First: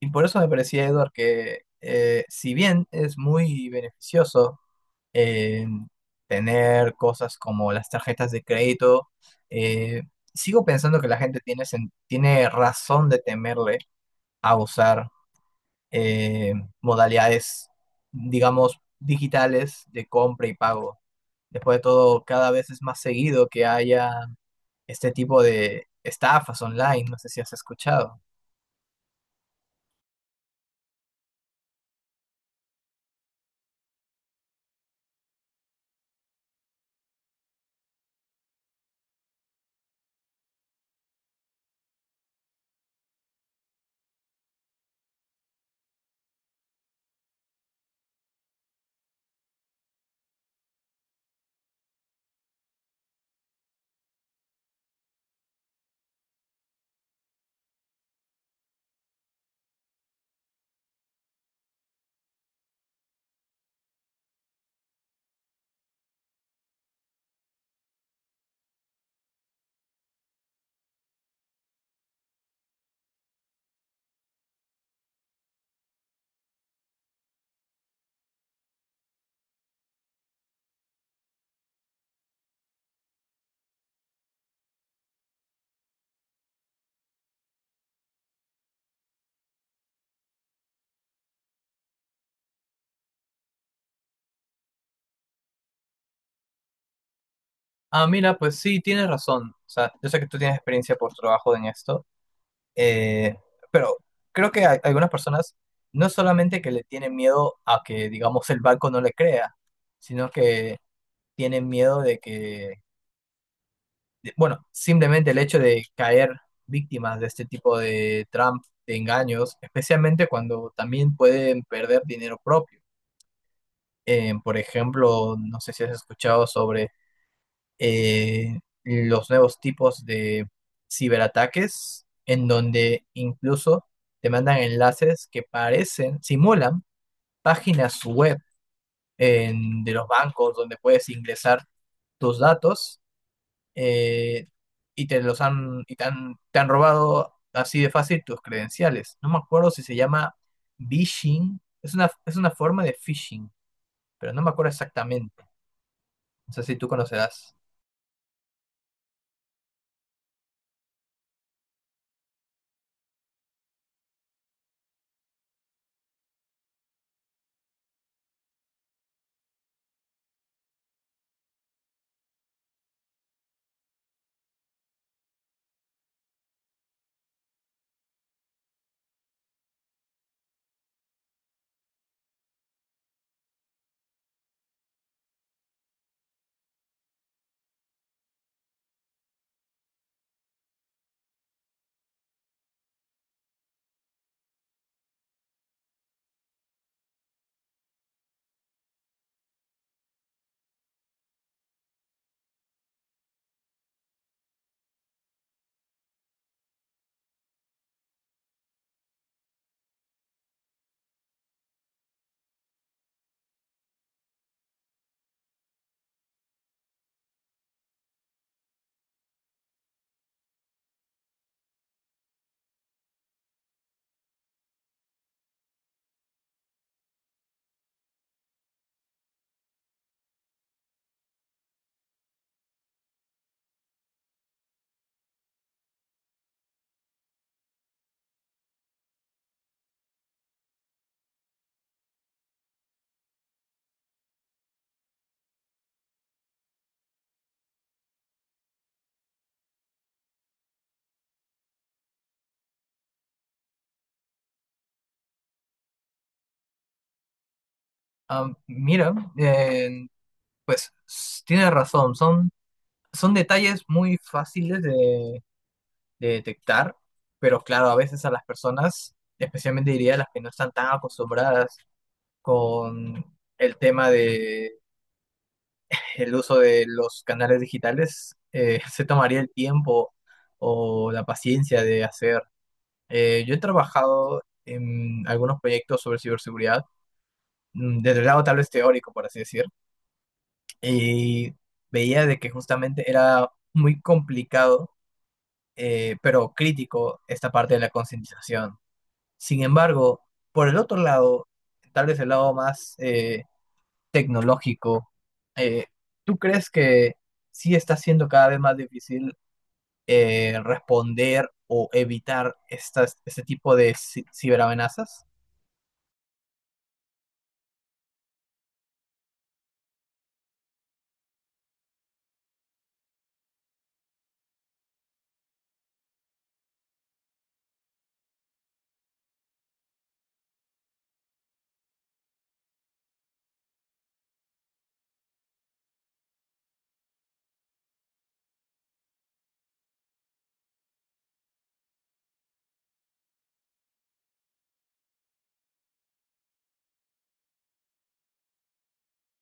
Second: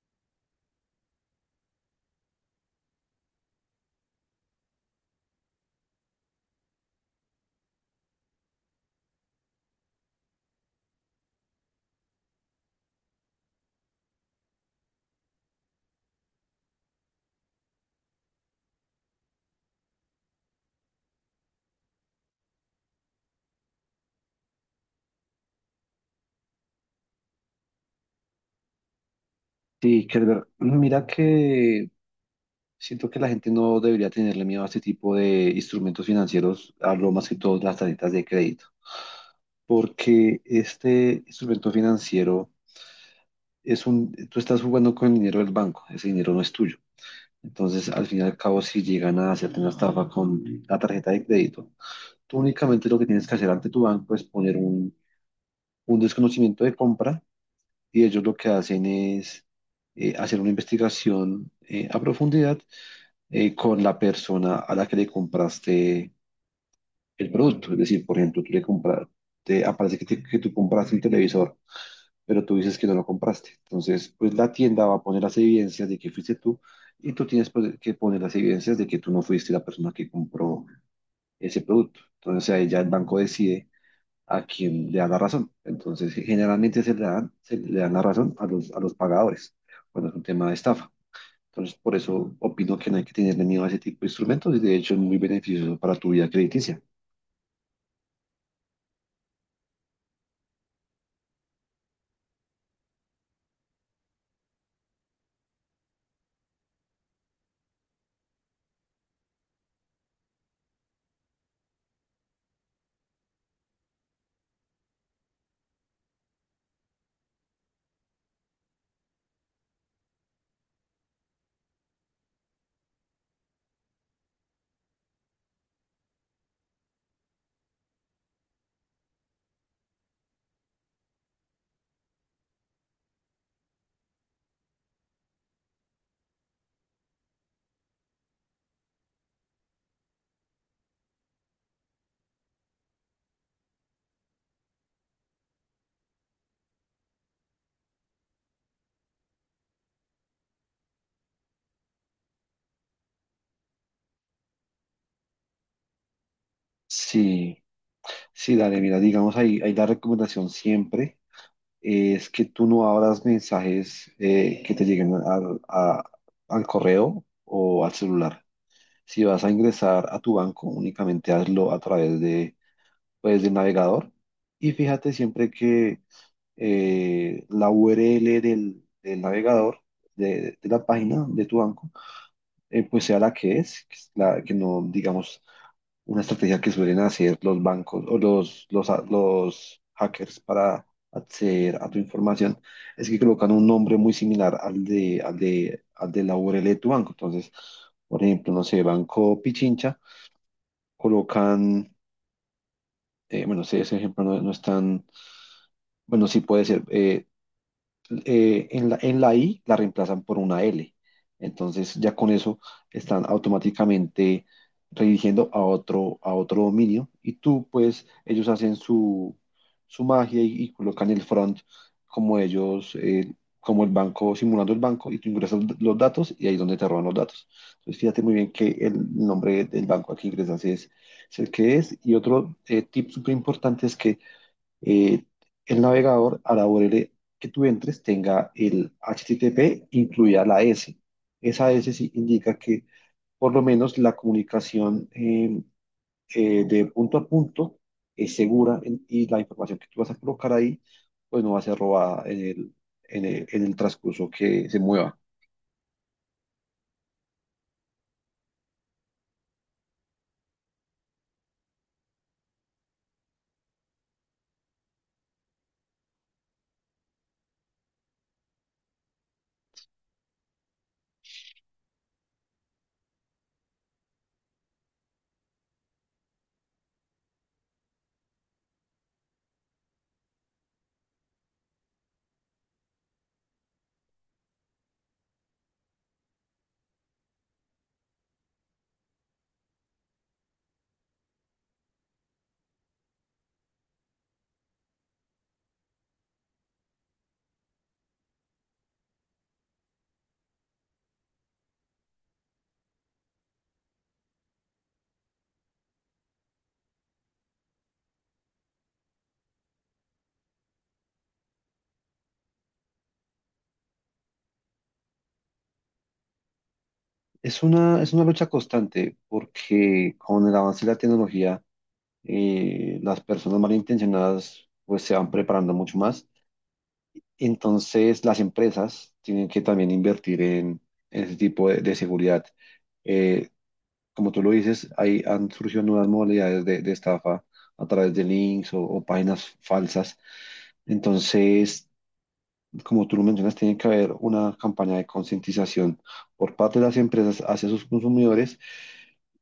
Y por eso me parecía, Edward, que si bien es muy beneficioso eh, tener cosas como las tarjetas de crédito. eh, Sigo pensando que la gente tiene razón de temerle a usar eh, modalidades, digamos, digitales de compra y pago. Después de todo, cada vez es más seguido que haya este tipo de estafas online. No sé si has escuchado. Sí, Kerber, mira que siento que la gente no debería tenerle miedo a este tipo de instrumentos financieros. Hablo más que todo de las tarjetas de crédito, porque este instrumento financiero es un, tú estás jugando con el dinero del banco, ese dinero no es tuyo. Entonces, al fin y al cabo, si llegan a hacerte una estafa con la tarjeta de crédito, tú únicamente lo que tienes que hacer ante tu banco es poner un desconocimiento de compra, y ellos lo que hacen es hacer una investigación a profundidad con la persona a la que le compraste el producto. Es decir, por ejemplo, tú le compraste, aparece que, que tú compraste un televisor, pero tú dices que no lo compraste. Entonces, pues la tienda va a poner las evidencias de que fuiste tú, y tú tienes, pues, que poner las evidencias de que tú no fuiste la persona que compró ese producto. Entonces, ahí ya el banco decide a quién le da la razón. Entonces, generalmente se le dan la razón a los pagadores cuando es un tema de estafa. Entonces, por eso opino que no hay que tenerle miedo a ese tipo de instrumentos, y de hecho es muy beneficioso para tu vida crediticia. Ah, mira, pues sí, tienes razón. O sea, yo sé que tú tienes experiencia por trabajo en esto, eh, pero creo que hay algunas personas, no es solamente que le tienen miedo a que, digamos, el banco no le crea, sino que tienen miedo de bueno, simplemente el hecho de caer víctimas de este tipo de de engaños, especialmente cuando también pueden perder dinero propio. Por ejemplo, no sé si has escuchado sobre eh, los nuevos tipos de ciberataques, en donde incluso te mandan enlaces que parecen, simulan páginas web de los bancos donde puedes ingresar tus datos, eh, y te los han, y te han robado así de fácil tus credenciales. No me acuerdo si se llama phishing, es una forma de phishing, pero no me acuerdo exactamente. No sé si tú conocerás. Sí, sí, dale, mira, digamos ahí, ahí la recomendación siempre es que tú no abras mensajes que te lleguen al correo o al celular. Si vas a ingresar a tu banco, únicamente hazlo a través de, pues, del navegador, y fíjate siempre que la URL del navegador, de la página de tu banco, pues sea la que es, que, es que no, digamos, una estrategia que suelen hacer los bancos o los hackers para acceder a tu información, es que colocan un nombre muy similar al de la URL de tu banco. Entonces, por ejemplo, no sé, Banco Pichincha, colocan, bueno, sé, ese ejemplo no, no es tan, bueno, sí puede ser, en en la I la reemplazan por una L. Entonces ya con eso están automáticamente redirigiendo a otro dominio, y tú, pues, ellos hacen su, su magia, y colocan el front como ellos, como el banco, simulando el banco, y tú ingresas los datos y ahí es donde te roban los datos. Entonces fíjate muy bien que el nombre del banco al que ingresas es el que es, y otro tip súper importante es que eh, el navegador hará URL que tú entres tenga el HTTP incluida la S. Esa S sí indica que por lo menos la comunicación de punto a punto es segura y la información que tú vas a colocar ahí pues no va a ser robada en en el transcurso que se mueva. Ah, mira, pues tienes razón, son detalles muy fáciles de detectar, pero claro, a veces a las personas, especialmente diría las que no están tan acostumbradas con el tema de el uso de los canales digitales, se tomaría el tiempo o la paciencia de hacer. Yo he trabajado en algunos proyectos sobre ciberseguridad, desde el lado tal vez teórico, por así decir, y veía de que justamente era muy complicado, pero crítico esta parte de la concientización. Sin embargo, por el otro lado, tal vez el lado más tecnológico, eh, ¿tú crees que sí está siendo cada vez más difícil responder o evitar este tipo de ciberamenazas? Es una lucha constante porque con el avance de la tecnología las personas malintencionadas pues se van preparando mucho más. Entonces, las empresas tienen que también invertir en ese tipo de seguridad. Eh, como tú lo dices, ahí han surgido nuevas modalidades de estafa a través de links o páginas falsas. Entonces, como tú lo mencionas, tiene que haber una campaña de concientización por parte de las empresas hacia sus consumidores,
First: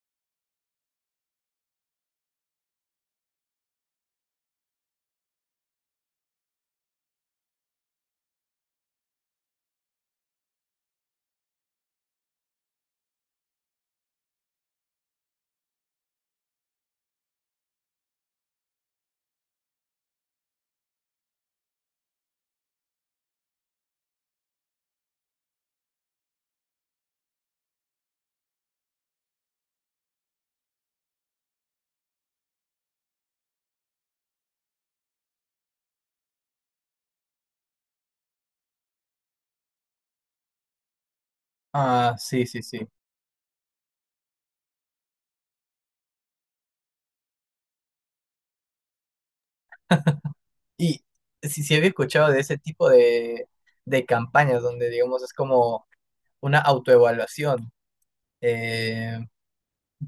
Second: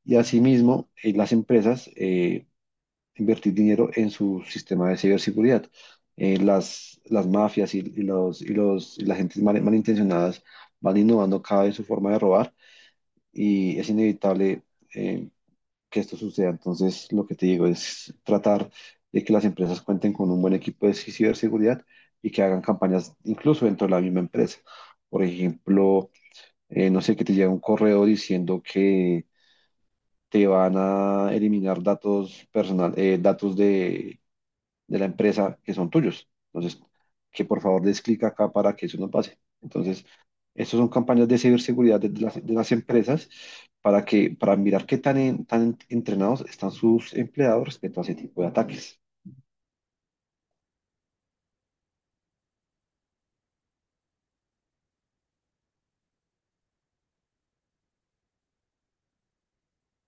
y asimismo, las empresas invertir dinero en su sistema de ciberseguridad. Las mafias y las gentes malintencionadas van innovando cada vez su forma de robar, y es inevitable eh, que esto suceda. Entonces, lo que te digo es tratar de que las empresas cuenten con un buen equipo de ciberseguridad y que hagan campañas incluso dentro de la misma empresa. Por ejemplo, no sé, que te llega un correo diciendo que te van a eliminar datos personal, datos de la empresa que son tuyos. Entonces, que por favor des clic acá para que eso no pase. Entonces, estas son campañas de ciberseguridad de Ah, las, sí, de sí, las sí. empresas para que, para mirar qué tan, tan entrenados están sus empleados respecto a ese tipo de ataques. Y sí, sí había escuchado de ese tipo de campañas donde, digamos, es como una autoevaluación. Eh,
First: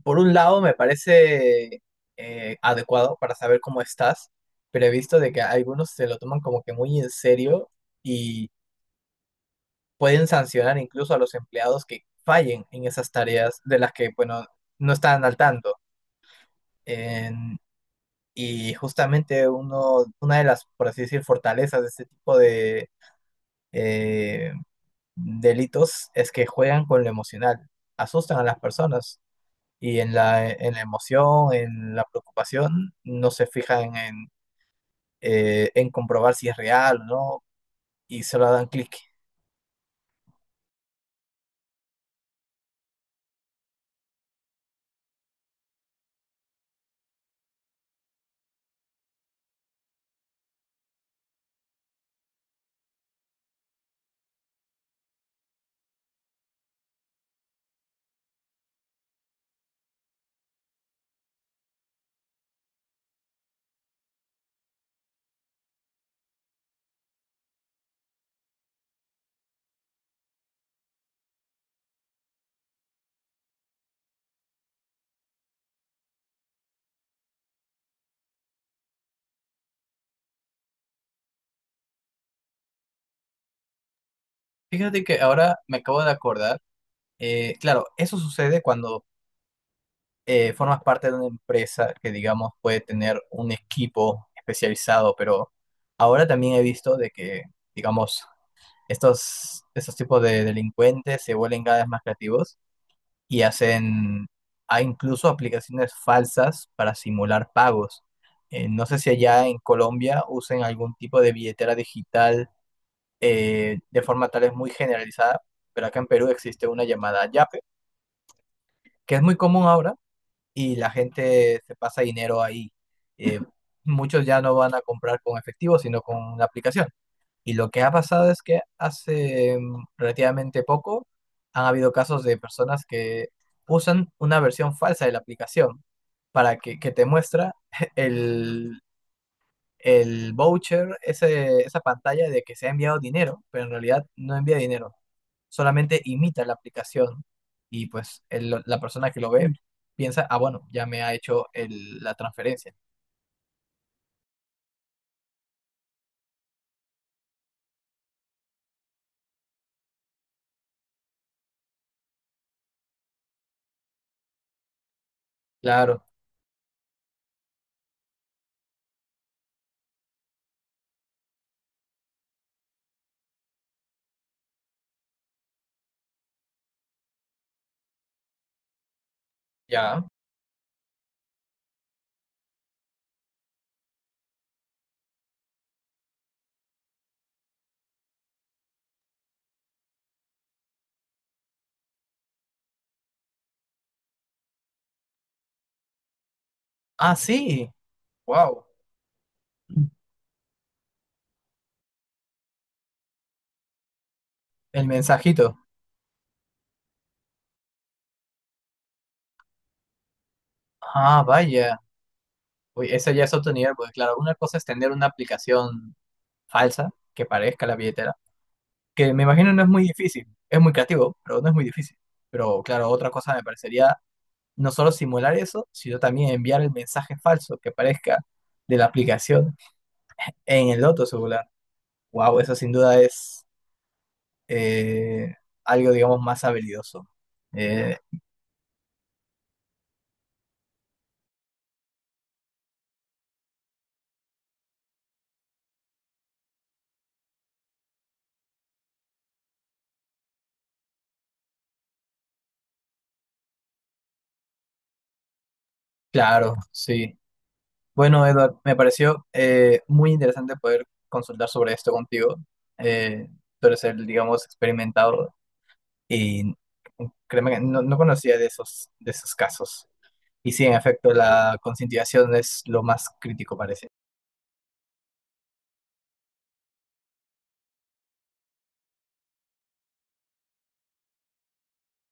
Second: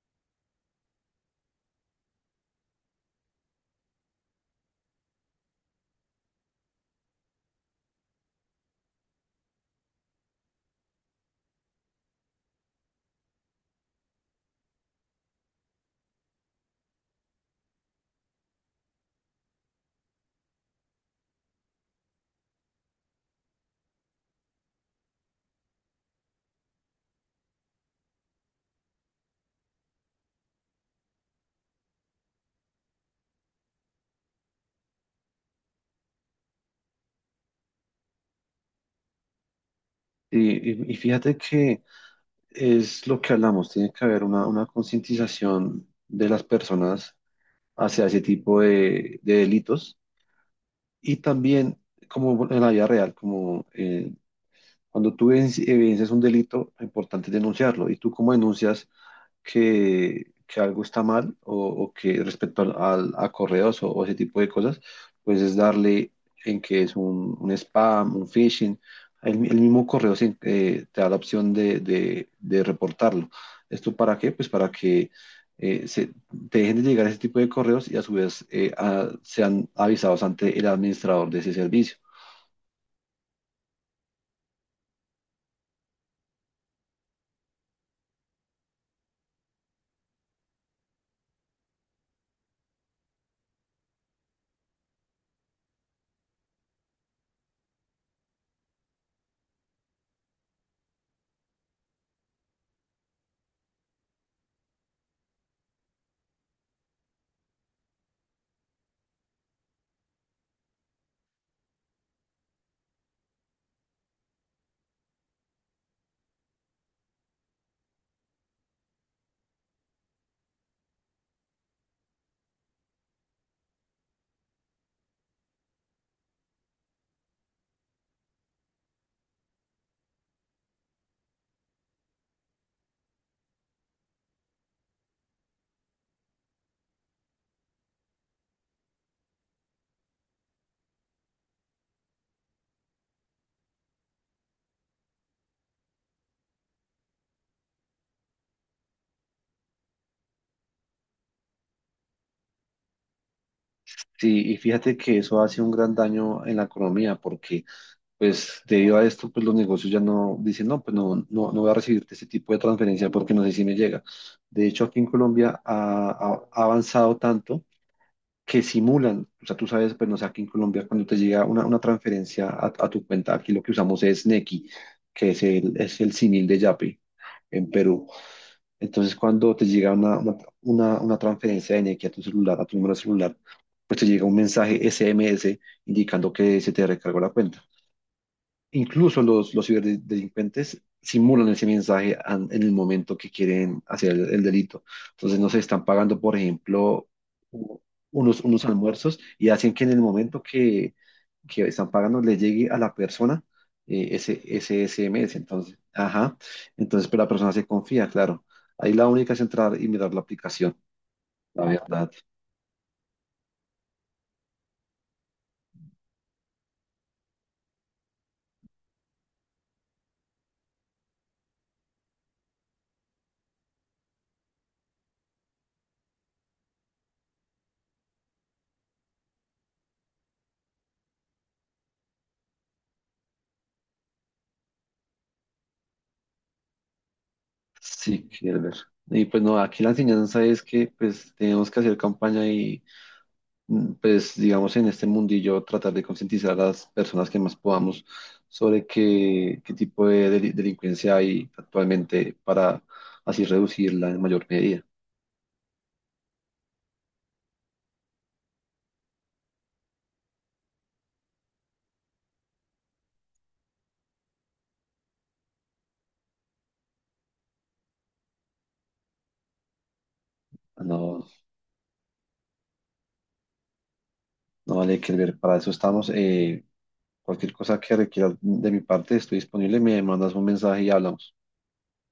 por un lado, me parece adecuado para saber cómo estás, pero he visto de que algunos se lo toman como que muy en serio y pueden sancionar incluso a los empleados que fallen en esas tareas de las que, bueno, no están al tanto. En- y justamente una de las, por así decir, fortalezas de este tipo de eh, delitos es que juegan con lo emocional, asustan a las personas. Y en en la emoción, en la preocupación, no se fijan en comprobar si es real o no, y solo dan clic. Y, y fíjate que es lo que hablamos, tiene que haber una concientización de las personas hacia ese tipo de delitos, y también como en la vida real, como cuando tú evidencias un delito, lo importante es denunciarlo. ¿Y tú cómo denuncias que algo está mal o que respecto a correos o ese tipo de cosas? Pues es darle en que es un spam, un phishing. El mismo correo te da la opción de, de reportarlo. ¿Esto para qué? Pues para que se, te dejen de llegar ese tipo de correos, y a su vez sean avisados ante el administrador de ese servicio. Fíjate que ahora me acabo de acordar, claro, eso sucede cuando formas parte de una empresa que digamos puede tener un equipo especializado, pero ahora también he visto de que, digamos, estos tipos de delincuentes se vuelven cada vez más creativos y hacen, hay incluso aplicaciones falsas para simular pagos. No sé si allá en Colombia usen algún tipo de billetera digital de forma tal vez muy generalizada, pero acá en Perú existe una llamada Yape, que es muy común ahora, y la gente se pasa dinero ahí. Eh, muchos ya no van a comprar con efectivo, sino con una aplicación. Y lo que ha pasado es que hace relativamente poco han habido casos de personas que usan una versión falsa de la aplicación para que te muestra el, el voucher, esa pantalla de que se ha enviado dinero, pero en realidad no envía dinero, solamente imita la aplicación, y pues la persona que lo ve piensa: ah, bueno, ya me ha hecho la transferencia. Sí, y fíjate que eso hace un gran daño en la economía porque, pues, debido a esto, pues los negocios ya no dicen, no, pues no, no, no voy a recibirte este tipo de transferencia porque no sé si me llega. De hecho, aquí en Colombia Claro, ha, ha avanzado tanto que simulan. O sea, tú sabes, pues no sé, aquí en Colombia cuando te llega una transferencia a tu cuenta, aquí lo que usamos es Nequi, que es el símil de Yape en Perú. Entonces, cuando te llega ya. Una, una transferencia de energía a tu celular, a tu número celular, pues te llega un mensaje SMS indicando que se te recargó la cuenta. Incluso los ciberdelincuentes simulan ese mensaje en el momento que quieren hacer el delito. Entonces, no se están pagando, por ejemplo, Ah, sí, u- unos, wow, unos almuerzos, y hacen que en el momento que están pagando le llegue a la persona ese, ese el SMS. mensajito. Entonces, ajá. Entonces, pero la persona se confía, claro. Ahí la única es entrar y mirar la aplicación, Ah, la vaya. verdad. Uy, ese ya es otro nivel, porque claro, una cosa es tener una aplicación falsa que parezca la billetera, que me imagino no es muy difícil, es muy creativo, pero no es muy difícil. Pero claro, otra cosa me parecería no solo simular eso, sino también enviar el mensaje falso que parezca de la aplicación en el otro celular. Wow, eso sin duda es eh, algo, digamos, más habilidoso. Eh, Sí, quiero ver. Y pues no, aquí la enseñanza es que pues tenemos que hacer campaña y, mm, pues digamos en este mundillo tratar de concientizar a las personas que más podamos sobre qué, qué tipo de delincuencia hay actualmente para así reducirla en mayor medida. claro, sí. Bueno, Edward, me pareció muy interesante poder consultar sobre esto contigo. Eh, tú eres el, digamos, experimentado, y créeme que no, no conocía de esos casos. Y sí, en efecto, No, la concientización es lo más crítico, parece. no vale que ver, para eso estamos. Cualquier cosa que requieras de mi parte, estoy disponible, me mandas un mensaje y hablamos.